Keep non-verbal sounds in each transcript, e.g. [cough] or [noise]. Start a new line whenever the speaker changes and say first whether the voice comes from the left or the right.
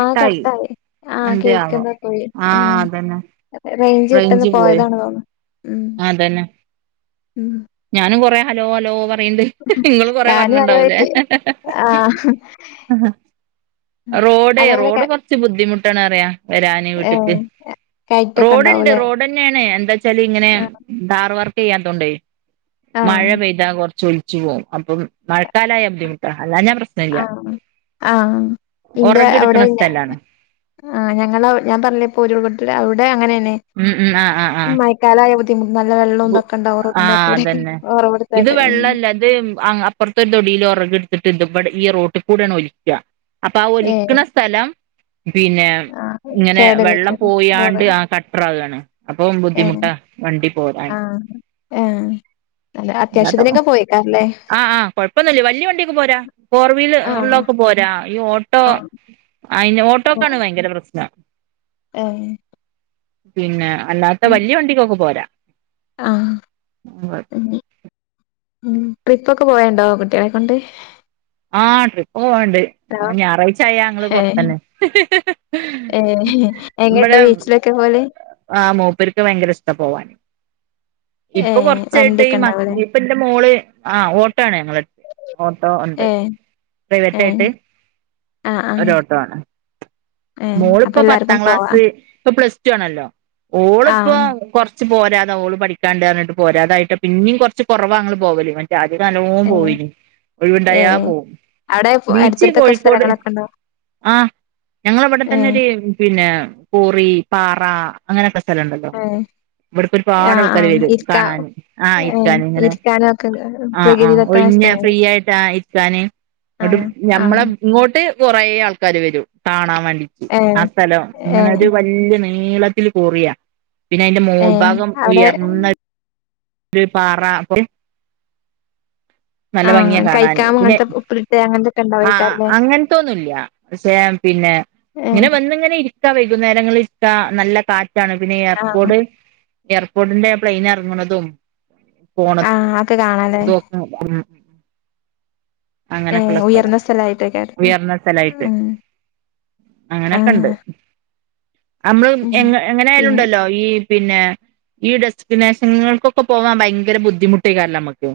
left: ആഹ്‌ കട്ടായി ആഹ്‌
right: എന്തേ ആവോ
left: കേൾക്കുന്ന പോയി
right: ആഹ്
left: മ്
right: അതന്നെ
left: റേഞ്ച് പെട്ടെന്ന് പോയതാണ് തോന്നിണ്
right: ആ തന്നെ
left: ഉം
right: ഞാനും കൊറേ ഹലോ ഹലോ പറയിണ്ട് ഇങ്ങളും കൊറെ
left: ഞാനും
right: പറഞ്ഞിണ്ടാവുംലേ
left: അതുമായിട്ട് ആഹ്
right: റോഡേയ്യ്
left: അതങ്ങനെ ക
right: റോഡ് കൊറച്ച് ബുദ്ധിമുട്ടാണറിയ വെരാനെ വീട്ടക്ക്
left: ഏഹ് കയറ്റൊക്കെ
right: റോഡിണ്ട്
left: ഉണ്ടാവൂലേ
right: റോഡെന്നാണ് എന്താച്ചാല് ഇങ്ങനെ
left: ആഹ്
right: ഡാർ വർക്കെയ്യാതോണ്ടെയ് മഴ
left: ആഹ്
right: പെയ്താ കൊർച്ച് ഒലിച്ച് പോകും അപ്പം മഴക്കാലായ ബുദ്ധിമുട്ട അല്ലാന പ്രശ്
left: ആഹ്‌ ആഹ്‌ ഇന്റെ
right: ഒറക് എടുക്കണ
left: അവിടന്നെ
right: സ്ഥലാണ്
left: ആ ഞങ്ങള അവ് ഞാൻ തള്ളിപ്പോ ഉരുളപൊട്ടല അവ്ടെ അങ്ങനന്നെ
right: ഉം ഉം ആഹ്‌ ആഹ്‌ ആഹ്‌
left: കാലായപോത്തിന് നല്ല വെള്ളം ഇതാക്കെണ്ടാവ റോഡിന്റെ ഒക്കെ
right: ആഹ്
left: കൂടിം ഒറവെടുത്തായിട്ട്
right: തേം അപ്പർത്തൊരു തൊടീൽ പറഞ്ഞടിത്തിട്ടിണ്ട് ഇബടെ ഈ റോട്ടീ കൂടാണൊലിക്കാ അപ്പാ
left: ഏഹ്
right: ഒലിക്കണ സ്ഥലം പിന്നെ
left: ആഹ്
right: ഇങ്ങനെ
left: കേടരുത്
right: വെള്ളം
left: കേട റോഡ്
right: പോയ്യാണ്ട് ആ കട്ട്രാകാണ് അപ്പൊ ബുദ്ധിമുട്ടാ വണ്ടി പോരാൻ
left: ആഹ്‌ ഏഹ് അല്ല ആ അത്യാവശ്യത്തിനൊക്കെ പോയിക്കാറല്ലേ
right: ആഹ്‌ ആഹ്‌ കൊഴപ്പൊന്നില്ല വെല്ല്യ വണ്ടിയൊക്കെ പോരാ ഫോർ വീല് ഉള്ളൊക്കെ പോരാ ഈ ഓ
left: ആഹ്‌ ആഹ്‌
right: ങ്കര പ്രശ്ന
left: ആം
right: പിന്നെ അല്ലാത്ത വെല്യ വണ്ടിക്കൊക്കെ പോരാ
left: ആഹ്‌
right: വ
left: ഉം ട്രിപ്പൊക്കെ പോയണ്ടോ കുട്ടിയാളെ കൊണ്ട്
right: ആഹ് ട്രിപ്പ്‌ പോവാണ്ട്
left: ഹലോ
right: ഞായറാഴ്ച ആയാ ഞങ്ങള്
left: ഏഹ്
right: പൊർത്തന്നെ ഇവിടെ
left: എവിടെക്കാ പോവല്
right: ആഹ്‌ മൂപ്പർക്ക് ഭയങ്കര ഇഷ്ടാ പോവാൻ ഇപ്പൊ
left: ഏഹ്
right: കൊറച്ചായിട്ട് ഈ
left: വണ്ടിയൊക്കെ
right: മ
left: ഉണ്ടാവൂലേ
right: ഇപ്പ എന്റെ മോള് ആ ഓട്ടോ ആണ് ഞങ്ങള് എടുത്ത് ഓട്ടോ ഒണ്ട്
left: ഏഹ് ഏഹ്
right: പ്രൈവറ്റായിട്ട്
left: ആഹ് ആഹ്
right: ഒരു ഓട്ടോ ആണ്
left: ഏഹ് അപ്പൊ
right: മോളിപ്പം
left: എല്ലാർക്കും
right: പത്താം
left: പോവാ
right: ക്ലാസ് ഇപ്പ പ്ലസ്റ്റു ആണല്ലോ ഓളിപ്പോ
left: ആഹ്
right: കൊർ ച്ച് പോരാത ഓള് പഠിക്കാണ്ട് പറഞ്ഞിട്ട് പോരാതായിട്ട് പിന്നീം കൊറച്ച് കൊറവാങ്ങൾ പോവല് വ ആദ്യം നല്ലോണം
left: ഏഹ്
right: പോയീനു ഒഴവിണ്ടായ
left: ഏഹ്
right: പോവും
left: അവിടെ
right: ബീച്ചി
left: അടുത്തടുത്തൊക്കെ
right: കോഴിക്കോട്
left: സ്ഥലങ്ങളൊക്കെ ഉണ്ടോ
right: ആഹ്‌ ഞങ്ങളവിടെത്തന്നെ
left: ഏഹ്
right: ഒരു പിന്നെ പൊറി പാറ അങ്ങനെക്കെ സ്ഥലുണ്ടല്ലോ
left: ഏഹ്
right: ഇവിടപ്പോ ഒരുപാട്
left: ആഹ്
right: ആൾക്കാര്
left: ആഹ്
right: വെരും
left: ഇരിക്കാ
right: കാണാന് ആഹ്‌
left: ഏഹ്
right: ഇരിക്കാനിങ്ങനെ
left: ഇരിക്കാനൊക്കെ
right: ആഹ്‌ ആഹ്‌
left: പ്രകൃതിദത്തമായ
right: ഒഴിഞ്ഞ
left: സ്ഥലങ്ങള്
right: ഫ്രീ ആയിട്ടാ ഇരിക്കാന് ഒടും
left: ആഹ്
right: ഞമ്മള
left: ആഹ്
right: ഇങ്ങോട്ട് കുറെേ ആൾക്കാര് വെരും കാണാൻ വെണ്ടി ആ
left: ഏഹ്
right: സ്ഥലം ഇങ്ങനെ
left: ഏഹ്
right: ഒരു വല്ല്യ നി നീളത്തിൽ കുറിയ പിന്നെ അയ്‌ന്റെ
left: ഏ
right: മോൾഭാഗം
left: അവിടെ
right: ഉയർന്ന് ഒരു പാറ അപ്പം നല്ല ഭംഗിയ
left: ആഹ്
right: കാണാന്
left: കഴിക്കാം
right: പിന്നെ
left: അങ്ങനത്തെ ഉപ്പിലിട്ട് അങ്ങനത്തൊക്കെ
right: ആഹ്‌ ആഹ്
left: ഉണ്ടാവേക്കാരല്ലേ
right: അങ്ങനത്തൊന്നുല്ല പക്ഷേ പിന്നെ
left: ഏ
right: ഇങ്ങനെ വന്ന് ഇങ്ങനെ ഇരി മിക്ക വൈകുന്നേരങ്ങള് ഇരിക്ക നല്ല കാറ്റാണ് പിന്നെ
left: ആഹ്
right: എയർപോഡ് ഏർപോർട്ടിന്റെ പ്ലെയിനറങണതും പോണതും
left: ക്ക കാണാല്ലേ
right: അഹ് [unintelligible] ല [unintelligible]
left: ഏ
right: അങ്ങനെക്കെള്ള സ്ഥലാ
left: ഉയർന്ന സ്ഥലായിട്ടേക്കാരല്ലേ
right: ഉയർന്ന സ്ഥലായിട്ട്,
left: ഉം
right: അങ്ങനക്കണ്ട്
left: ആഹ്
right: അമ്മള്
left: ഉം
right: എങ്
left: പിന്നെ
right: എങ്ങനായാലുണ്ടല്ലോ ഈ പിന്നെ ഈ ഡെസ്ക്കിനേഷങ്ങൾക്കൊക്കെ പോവാഭയങ്കര ബുദ്ധിമുട്ടേക്കാരല്ലോ അമ്മ ക്ക്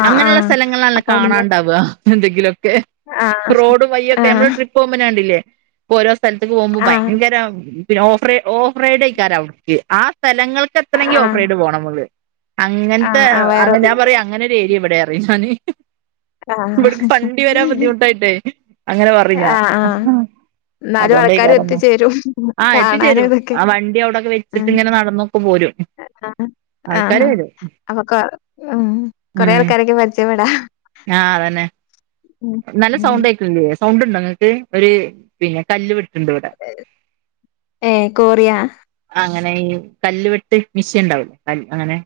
left: ആഹ്
right: അങ്ങനെള്ള
left: ആഹ്
right: സ്ഥലങ്ങൾളാണല്ലോ
left: അപ്പൊ അവിടുന്ന്
right: കാണാണ്ടാവ എന്തെങ്കിലൊക്കെ
left: ആഹ്
right: റോഡും വയ്യൊക്കെ നമ്മള്
left: ആഹ്
right: ട്രിപോകുമ്പെന്നെകണ്ടില്ലേ പ്പൊരോ സ്ഥലത്തേക്ക് പോകുമ്പോ
left: ആഹ്
right: ഭയങ്കരം പിന്നെ ഓഫ് റെ ഓഫ് റൈഡെയ്ക്കാരം അവ്ട്ക്ക് ആ സ്ഥലങ്ങൾക്കെത്തണെങ്കി ഓഫ്
left: ആഹ്
right: റൈഡ് പോണമ്മള് അങ്ങൻത്തെ
left: ആഹ് ആഹ് വയറതിരുന്നു
right: അങ്ങനൊരു ഏര്യാ ബടെന്നറിം ഞാന്
left: ആഹ്
right: ഇവട്ക്ക് വണ്ടി വരാൻ ബുദ്ധിമുട്ടായിട്ടേ അങ്ങനെ പറിം ഞാ
left: ആഹ് ആഹ്
right: അഹ്
left: എന്നാലും ആൾക്കാര്
right: അതൊണ്ടയ്ക്കാരംന്നു
left: എത്തിച്ചേരും
right: ആഹ്
left: കാണാനും
right: എത്തിച്ചേരും
left: ഇതൊക്കെ
right: ആഹ് വണ്ടി അവിടൊക്കെ വെച്ചിട്ട്
left: ഉം
right: ഇങ്ങനെ നടന്നൊക്കൊ പോരും ആൾക്കാര് വെരും
left: അവക്ക് ഉം കൊറേ ആൾക്കാരൊക്കെ പരിചയപ്പെടാ
right: ആ അതന്നെ
left: ഉം
right: നല്ല
left: ഉം
right: സൗണ്ടേക്ക്ണില്ലേ സൗണ്ട്ണ്ടോങ്ങക്ക് ഒരു പിന്നെ കല്ല് വെട്ട്ണ്ട് വടെ
left: ഏഹ് കോറിയാ
right: അ അങ്ങനെ ഈ കല്ല് വെട്ട് മിഷീണ്ടാവൂല്ലേ അങ്ങനെ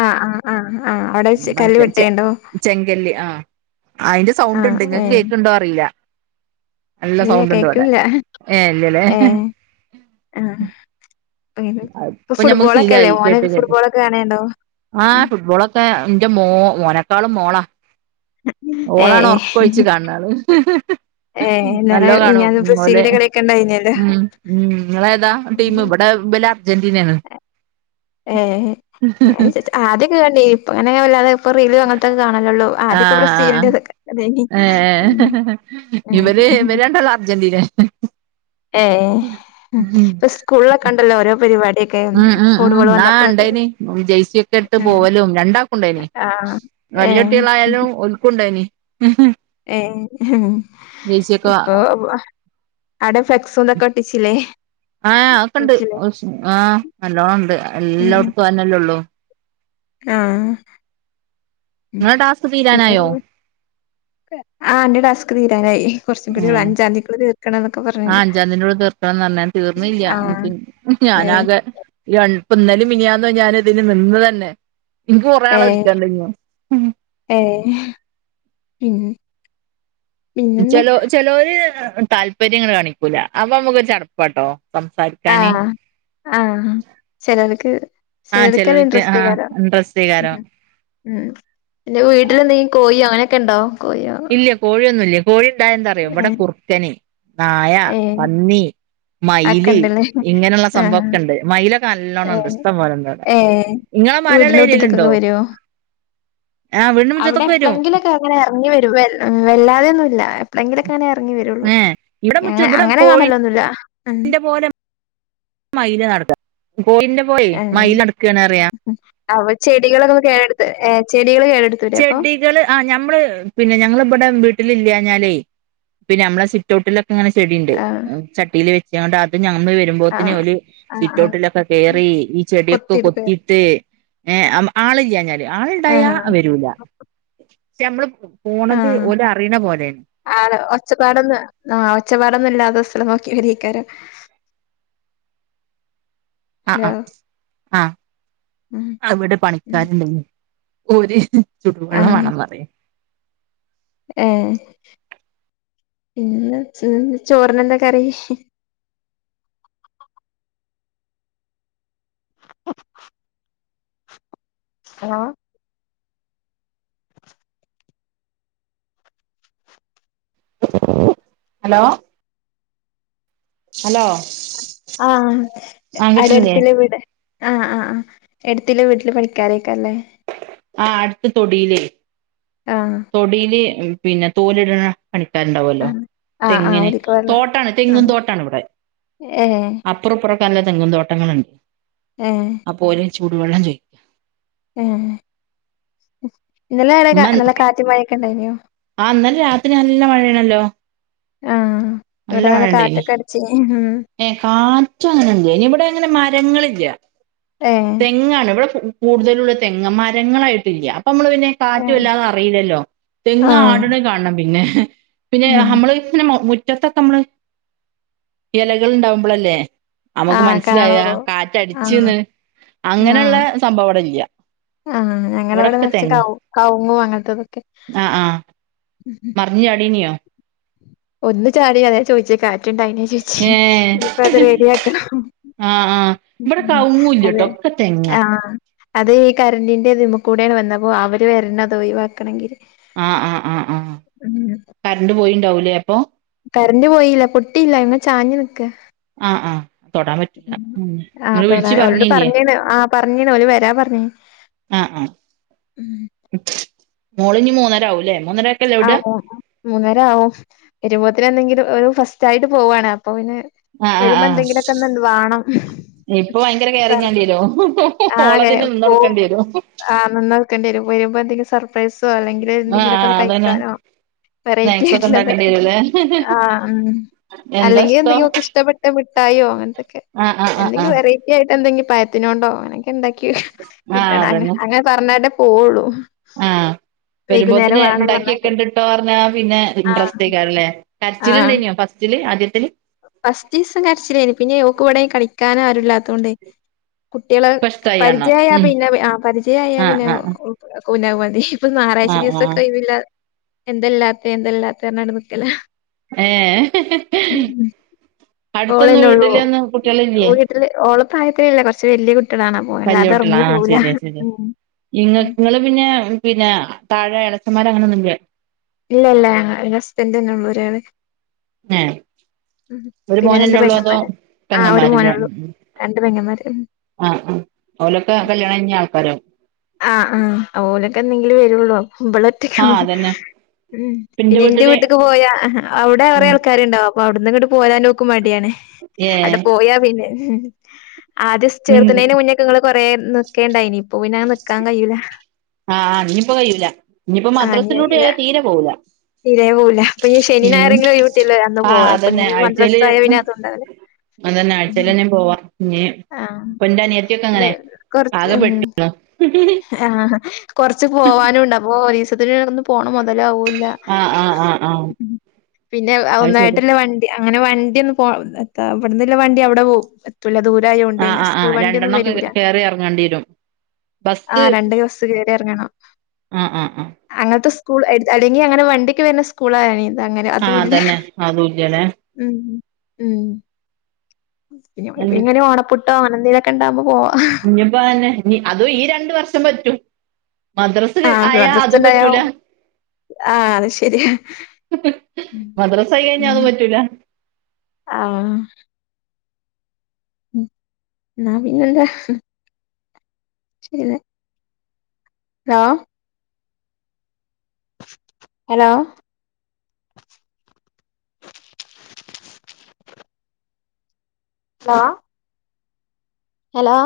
left: ആഹ് ആഹ് ആഹ് ആഹ് അവ്ടെവെച്ച് കല്ല്
right: മറ്റേ ചെ
left: വെട്ടേണ്ടോ
right: ചെങ്കല്ല് ആഹ് അയ്ന്റെ സൗണ്ട്ണ്ട്
left: ആഹ്
right: ഇങ്ങക്ക്
left: ഏഹ്
right: കേക്ണ്ടോ അറീല്ല നല്ല
left: ഇല്ല
right: സൗണ്ട്ണ്ട് വടെ
left: കേക്കില്ല
right: ഏ ഇല്ല്യല്ലേ
left: ഏഹ് ആഹ് പ്പങ്ങനെ പ്പൊ
right: ഇപ്പൊ ഞമ്മക്ക്
left: ഫുട്ബോളൊക്കെല്ലേ
right: ശീലായി
left: മോന്
right: കേട്ട് കേട്ട്
left: ഫുട്ബോളൊക്കെ കാണ് ണ്ടോ എഹ്
right: ക്കെ ന്റെ മോ മോനെക്കാളും മോളാ ഓളാണ്
left: ഏഹ്
right: ഒർക്കൊഴിച്ച് കാണ് ണാള്
left: ഏഹ് ഇന്നലെ
right: നല്ലോകാണും
left: മിനിഞ്ഞാന്ന്
right: ങ്ങോല്
left: ബ്രസീലിന്റെ കളിയൊക്കെ ഉണ്ടായിനല്ലോ
right: ഉം ഉം ങ്ങളേതാ ടീം ബടെ ബലർ ജന്റീനേണ്
left: ഏഹ് ഞാന് സ [unintelligible] ആദ്യൊക്കെ കണ്ടിനി ഇപ്പൊങ്ങനെ വല്ലതെ ഇപ്പോ റീല് അങ്ങൻത്തോക്കെ കാണലൊള്ളൂ
right: ആ
left: ആദ്യൊക്കെ
right: ആ ആ
left: ബ്രസീലിന്റെത് ക്കെ അതേയ്നി
right: ഏഹ്
left: ഉം
right: ഇവര്
left: അഹ് അഹ്
right: ഇവര് രണ്ടാളും അർജന്റീനെ
left: ഏഹ്
right: ഉം
left: പ്പസ്കൂൾളൊക്കെണ്ടല്ലോ ഓരോ പെര് വാടി
right: ഉം ഉം ഉം ആഹ് ണ്ടേയ്ന് ജെയ്സിഒക്കെട്ട്
left: ആഹ്
right: പോവലും രണ്ടാക്കുണ്ടേയ്ന്
left: ആഹ് ഏഹ്
right: വല്ല്യട്ട്യോളായാലും ഓൽക്കുണ്ടായ്നി
left: ഏഹ് ഇപ്പൊ അടെ ഫ്ലെക്സുംദൊക്കെ ഒട്ടിച്ചില്ലേ
right: ആഹ് അഒക്കണ്ട്
left: തൂക്കില്ലേ
right: ഒച്ച് ആഹ് നല്ലോംണ്ട്
left: ഉം
right: എല്ലോട്ത്തും അയെന്നെല്ലേഒള്ളു
left: ആഹ് ഉം
right: ങ്ങളെ ടാസ്ക് തീരാനായോ
left: പിന്നെ ആഹ് ന്റെ ടാസ്ക് തീരാനായി കുറച്ചും കൂടി ഉള്ളൂ
right: ഏഹ്
left: അഞ്ചാം തീയതിക്കുള്ളിൽ തീർക്കണം എന്നൊക്കെ
right: ആഹ്
left: പറഞ്ഞത്
right: അഞ്ചാംതിന്റെ ഉള്ളി തീർക്കണംന്നർഞ് തീർന്നില്ല
left: ആഹ്
right: ഇൻക്ക്ൻ
left: ഏഹ്
right: ഞാനാകെ രൺ പ്പന്നലിം മിനിയാന്നൊ ഞാനിതിന് നിന്നതന്നെ ഇൻക്ക് കൊറേ ആളെ
left: ഏഹ്
right: വിളിക്കാണ്ട്ഞ്ഞും
left: ഏഹ് പിൻ പിന്നെന്താ
right: ചെലോ ചെലോര് താല്പര്യങ്ങണ്ട് കാണിക്കൂല അപ്പൊമ്മക്കോരു ചടപ്പാട്ടോ സംസാരി
left: ആഹ് ആഹ് ചെലവർക്ക്
right: ആഹ്
left: ചെലവർക്കത്
right: ചെലോൽക്ക് ആഹ്
left: ഇൻട്രസ്റ്റേക്കാരം
right: ഇൻട്രസ്റ്റേക്കാരം
left: ഹ്മ്മ് ഹ്മ്മ് പിന്നെ വീട്ടിലന്തെങ്കിലും കോഴി അങ്ങനെക്കെണ്ടോ കോഴി
right: ഇല്ല കോഴിയൊന്നുല്ല കോഴി ഇണ്ടായാ എന്താറിയോ ഇവടെ
left: ഏഹ്
right: കുർക്കന്, നായ,
left: ഏഹ്
right: പന്നി മയില്
left: അതൊക്കെണ്ടല്ലേ
right: ഇങ്ങനള്ള
left: ആഹ്
right: സംഭവൊക്കെണ്ട് മയിലൊക്കെ നല്ലോണം ഇണ്ട്
left: ഏഹ്
right: ഇഷ്ട്ടംപോലെ ഇണ്ട് ഇവടെ
left: ഏഹ്
right: ഇങ്ങളെ മലള്ള ഏരിയേല്ണ്ടോ
left: [inaudible] അവ്ടെ
right: വരും
left: എപ്പളെങ്കിലൊക്കെ ഇങ്ങനെ എറങ്ങി വെരും വെൽ വെല്ലാതെയൊന്നുല്ല എപ്പളെങ്കിലൊക്കെ ങ്ങനെ എറങ്ങിവെരൊള്ളൂ
right: ഏഹ് ഇവിടെ മുറ്റ
left: ഞങ്ങ
right: ഇവിടെ
left: അങ്ങനെ
right: കോഴിന്റെ
left: കാണലൊന്നുല്ല ആഹ്
right: പോലെ മയില് [unintelligible] കോഴിന്റെ പോലെ മയില് നടക്കാന്നറയാ
left: ഹ്മ്മ് അവ ചെടികളൊക്കൊന്ന് കേടെട്ത്ത ഏഹ് ചെടികള് കേട്
right: ചെടികള് ആഹ് ഞമ്മള് പിന്നെ ഞങ്ങള് വടെ വീട്ടില് ല്ലാഞ്ഞാലേ പിന്നെ അമ്മളെ സിറ്റൊട്ടില് ഇങ്ങനെ ചെടിണ്ട്
left: ആഹ്
right: ചട്ടില് വെച്ച്ക്കാണ്ട് അത് ഞമ്മള് വെരുമ്പോത്തിന്
left: ആഹ്
right: ഓല്
left: ആഹ് ആഹ്
right: സിറ്റൗട്ടിലൊക്കെ കേറി ഈ ചെടിയൊക്കെ
left: കൊത്തിയെടുക്ക
right: കൊത്തിട്ട് ഏഹ് അം ആള്ല്ലാഞ്ഞാല് ആള്ണ്ടായാ
left: ആഹ്
right: യ്യൂല. പക്ഷെ അമ്മള് പോണത് ഓലറിണെ പോലേണ്.
left: ആണോ ഒച്ചപ്പാടൊന്ന് ആഹ് ഒച്ചപ്പാടൊന്നും ഇല്ലാതെ സ്ഥലംനോക്കി വെരിയേക്കാരം [inaudible]
right: ആഹ് ആഹ്, ആഹ്
left: ഉം
right: അ ഇവിടെ
left: ഉം
right: പണിക്കാര്ണ്ട്ന്ന് ഓര്
left: ആഹ്
right: ചുടുവെള്ളംമാണം പറേനി.
left: ഏഹ്, പിന്നെ ചോ ചോറിനെന്താ കറി [inaudible] ഹലോ
right: [inaudible] ഹലോ, ഹലോ
left: ആഹ് അടെട്ത്തില്ലെ വീട് ആഹ്, ആഹ്, ആഹ് എട്ത്തില്ലെ വീട്ടില് പണിക്കാരേക്കാരം ലെ
right: ആഹ് അട്ത്ത് തൊടീലേ
left: ആഹ്.
right: തൊടീല് പിന്നെ തോല്ട്ണെ പണിക്കാര്ണ്ടാവല്ലോ
left: ആഹ് ആഹ്
right: തെങ്ങിന്
left: ഓലിക്ക് വെള്ളം
right: തോട്ടാണ് തെങ്ങും
left: ആഹ്
right: തോട്ടാണ് ഇവ്ടെ.
left: ഏഹ്
right: അപ്പ പ്പ്റും ഇപ്പ്റും നല്ലെ തെങ്ങും തോട്ടങ്ങള്ണ്ട്.
left: ഏഹ്.
right: അപ്പോല് ചുടുവെള്ളം ചോയ്
left: ഏഹ്, ഇന്നലെ അടെ കാ നല്ല കാറ്റും മഴൊക്കെ ഇണ്ടായിനോ
right: ആഹ് ഇന്നലെ രാത്രി നല്ലെ മഴേണല്ലോ, നല്ല മഴണ്ടായിനി.
left: ച്ചി ഹ് ഹ്മ്മ്.
right: ഏഹ് കാറ്റങ്ങനെല്ലേനി ഇവടെ അങ്ങനെ മരങ്ങളില്ല
left: ഏഹ്
right: തെങ്ങാണ് ഇവടെ ഫു കൂടുതലുള്ളെ തെങ്ങ മരങ്ങളായിട്ടില്ല അപ്പ ഞമ്മള് പിന്നെ കാറ്റ്
left: ഏഹ്
right: വല്ലാതെ അറീല്ലല്ലോ തെങ്ങ്
left: ആഹ്
right: ആട്ണെ കാണണം പിന്നെ പിന്നെ ഹമ്മള് പിന്നെ മുറ്റത്തൊക്കെ അമ്മള് എലകള്ണ്ടാവുമ്പളല്ലേ അമ്മക്ക്
left: ആഹ്
right: മനസ്സിലായ
left: കാണുള്ളൂ ആഹ്
right: കാറ്റടിച്ച്ന്ന് അങ്ങനെള്ള
left: ആഹ്
right: സംഭവം ഇവടെല്ല.
left: ആഹ് ഞങ്ങവിടെ നെർച്ച് കൗ കവുങ്ങും അങ്ങൻത്തെ ഇതൊക്കെ
right: ആ ആ മറിഞ്ഞ് ചാടീനോ
left: ഒന്ന്ചാടി അതാ ഞാൻ ചോയ്ച്ചേ കാറ്റ്ണ്ടായ്നോ ചോയ്ച്ചേ
right: ഏ
left: ഇനിയിപ്പഅത് റെഡിയാക്കണം.
right: ആ ആ ഇവിടെ
left: ഹ്മ്മ്
right: കവുങ്ങും ഇല്ലട്ടോ
left: അതെ
right: ഒക്കെ തെങ്ങാ
left: ആഹ്. അതേ ഈ കരണ്ടിന്റെ ഇതിമ്മെ കൂടാണ് വന്ന അപ്പൊ അവര് വര്ണം അതൊഴിവാക്കണേല്
right: ആഹ്, ആഹ്, ആഹ് കരണ്ട് പോയിണ്ടാവുല്ലെ അപ്പൊ?
left: കറണ്ട്പോയില്ല പൊട്ടില്ല അയ്മെ ചാഞ്ഞ് നിക്ക.
right: ആഹ് ആഹ് തൊടാൻ പറ്റൂല ഉം
left: ആഹ്
right: നിങ്ങള്
left: തൊട
right: വിളിച്ചു
left: ഒരോട്
right: പറഞ്ഞില്ലേ
left: പറഞ്ഞീണ് ആഹ് ഓല് വര പറഞീന് ഓല് വരാ പർ ഉം
right: ആഹ്, ആഹ് മോളിഞ്ഞ് മൂന്നര ആവുലെ മൂന്നര
left: ആഹ് മൂ മൂന്നര ആവും വരുമ്പോത്തിന് എന്തെങ്കിലും ഒരു ഫസ്റ്റായിട്ട് പോവാണ് അപ്പൊ പിന്നെ
right: ആഹ് ആഹ്
left: വരുമ്പൊ
right: ആഹ്
left: എന്തെങ്കിലൊക്കൊന്ന് വാണം.
right: ഇപ്പൊ ഭയങ്കര കേറിങ്ങേണ്ടിരോ
left: ആകെ
right: ഓളതിന്
left: പോവും
right: നിന്നൊട്ക്കണ്ടിരൊ
left: ആഹ് നിന്നൊട്ക്കണ്ടിരും വരുമ്പൊ എന്തെങ്കിലും സർപ്രൈസ് വേണങ്കില്
right: ആഹ്
left: എന്തെങ്കിലൊക്ക ഒന്ന്
right: ആഹ് അതന്നെ
left: കഴിക്കാനൊ വെറൈറ്റി
right: സ്നാക്സ് ഒക്കെ
left: ആയിട്ട്ള്ള
right: ഉണ്ടാക്കേണ്ടി
left: എന്തൊക്കെ
right: വരൂല്ലേ
left: ആഹ് ഉം
right: എന്താ
left: അല്ലെങ്കി എന്തെങ്കി
right: ഇഷ്ടം
left: ഓക്ക് ഇഷ്ടപ്പെട്ട മിഠായൊ അങ്ങൻത്തെക്കെ
right: ആഹ് ആഹ് ആഹ്
left: എന്തെങ്കിലും
right: ആഹ്
left: വെറൈ കായിട്ട് എന്തെങി പയത്തിനോണ്ടൊ അങ്ങനൊക്കെ ഇണ്ടാക്കി
right: ആഹ്
left: കിട്ടണം അ
right: അതന്നെ
left: അങ്ങനെ പറഞ്ഞാലെ പോവൊള്ളു
right: ആഹ് വരുമ്പോത്തിന് ഇണ്ടാക്കി
left: പറഞ്ഞാട്ട്.
right: ണ്ടിട്ടോ പറ്ഞ്ഞാ പിന്നെ
left: ആഹ്
right: ഇൻട്രസ്റ്റേക്കാരലെ
left: ആഹ്
right: കരച്ചിലിണ്ടെയ്നു ഫസ്റ്റില് ആദ്യത്തില്
left: ഫസ്റ്റീസം കരച്ചില്ലെയ്നു പിന്നെ ഓക്ക് ഇവടെ കളിക്കാന് ആരും ഇല്ലാത്തോണ്ടെ കുട്ടീളെ
right: ഇപ്പ ഇഷ്ടായി കാണണം
left: പരിചയായ
right: ഉം
left: പിന്നെ ആഹ് പരിചയായ
right: ആഹ്
left: പിന്ന
right: ആഹ്
left: ഓ മതി ഇപ്പൊ ഞറാഴ്ച
right: ആഹ്
left: ദിവസൊക്ക
right: ആഹ്
left: ഒഴിവില്ല എന്തല്ലാത്ത എന്തല്ലാത്താ ന്നർഞാണ്ട് നിക്കല
right: ഏഹ് അടുത്തൊന്ന് വീട്ടിലൊന്നും കുട്ടികളില്ലേ
left: ഓളപ്രായത്തിലില്ല കൊറ്ച്ച് വല്യ കുട്ടിളാണ് അപ്പൊ
right: വല്യ
left: വല്ലാതെ
right: കുട്ടികളാ
left: എറ്ങ്ങി
right: ആഹ്
left: പോവൂല
right: ശരിയാ ശരിയാ
left: ഉം
right: ഇങ്ങ
left: ഉം
right: ഇങ്ങള് പിന്നേ പിന്നെ താഴെ എളച്ചമ്മാര അങ്ങനൊന്നുല്ലെ
left: ഇല്ല ഇല്ല ഞങ്ങ നസ്റ്റന്റൊള്ളു ഒരാള്
right: ഏഹ്
left: ഉം
right: ഒരു
left: പിന്നെ രണ്ട്
right: മോനെന്ന ഉള്ളു അതോ
left: പെങ്ങന്മാര് ആ ഒരു
right: പെങ്ങമാര്ലെ ഉം
left: മോനൊള്ളൂ
right: ഉം
left: രണ്ട് പെങ്ങന്മാര് ഉം
right: ആഹ് ആഹ് ഓലൊക്ക കല്യാണഴ്ഞ്ഞ ആൾക്കാരാവും
left: ആഹ് ആഹ് ഓലൊക്ക എന്നെങ്കിലും വരൊള്ളു ഇബളൊറ്റക്ക
right: ആഹ് അതന്നെ
left: ഉം പിന്നെ ഇന്റെ വീട്ട്ക്ക് പോയ അവടെ കൊറേ
right: ഉം
left: ആൾക്കാര്ണ്ടാവും അപ്പൊ അവിട്ന്ന് ഇങ്ങ്ട്ട് പോരാന് ഓക്ക് മടിയാണ്
right: ഏഹ്
left: അടെ പോയാ പിന്നെ ആദ്യസ്
right: ഉം
left: ചേർത്ത്ണേന്റെ മുന്നൊക്കെ ഇങ്ങള് കൊറേ നിക്കേണ്ടായ്ന് ഇപ്പൊ പിന്നെ നിക്കാ കയ്യൂല
right: ആഹ് ഇഞിപ്പ കയ്യൂല ഇഞിപ്പൊ
left: ഇനി കഴിയൂല
right: മദ്രസിലൂടായ തീരെ പോവൂല
left: തീരെ പോവൂല ഇപ്പൊ ഇഞി ശനി
right: ഉം
left: ഞായറെങ്കിലും ഒഴിവിട്ടിയാ അന്ന്
right: ആഹ്
left: പോവാ അപ്പൊ ഇഞി മദ്രസായ പിന്ന അത്ണ്ടാവൂല
right: അതെന്നെ ആഴ്ചീലെന്നെ പോവ ഇഞി
left: ആ
right: ഇപ്പൊ ഇന്റെ അനിയത്തിയൊക്ക
left: പിന്നെ
right: അങ്ങനെ
left: കൊറച്ച്
right: ആകെ
left: ഉം
right: പെട്ടു [inaudible]
left: ആഹ് കൊറ്ച്ച് പോവാനുണ്ട് അപ്പോ ഒരീസത്തിനൊന്നും പോണ മൊതലാവൂല്ല
right: ആഹ് ആഹ് ആഹ് ആഹ്
left: പിന്നെ
right: അത് ശരി
left: ഒന്നായ്ട്ടില്ല വണ്ടി അങ്ങനെ വണ്ടി ഒന്ന് പോ എതാ ഇവ്ടന്നില്ല വണ്ടി അവടെ പോവും ല്ല ദൂരായോണ്ടെ
right: ആഹ് ആഹ്
left: സ്കൂൾ
right: ആഹ്
left: വണ്ടിയൊന്നും
right: രണ്ടെണ്ണൊക്കെ
left: വരൂല
right: കേറി എറങ്ങണ്ടേരും
left: ആഹ് രണ്ട് ബസ്സ്‌ കേറി എറ്ങ്ങണം
right: ആഹ് ആഹ് ആഹ്
left: അങ്ങത്തെ സ്കൂൾ അല്ലെങ്കി അങ്ങന വണ്ടി ഒക്കെ വര്ണ സ്കൂള് ആവണെ
right: ആഹ് അതന്നെ അതൂല്ലലെ
left: ഉം ഉം പിന്ന
right: അന്നെ
left: ഇങ്ങനെ ഓണപ്പൂ ഓണത്തിനൊക്ക ഇണ്ടാവ്മ്പ പോവ
right: ഇഞിപ്പയന്നെ ഇനി അതും ഈ രണ്ട് വർഷം പറ്റും
left: ആഹ്
right: മദ്രാസആയാ
left: മദ്രസ
right: അതും
left: ഇണ്ടായാ
right: പറ്റൂല
left: ആഹ് അത് ശെരിയാ.
right: മദ്രസ ആയി കഴിഞ്ഞ
left: ഉം
right: അതും പറ്റൂല
left: ആഹ് ന്നാ പിന്നെന്താ ശരിയല്ലേ hello hello hello hello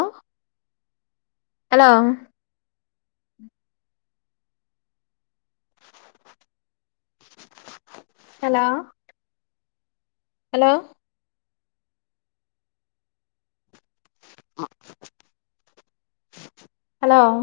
left: hello hello hello hello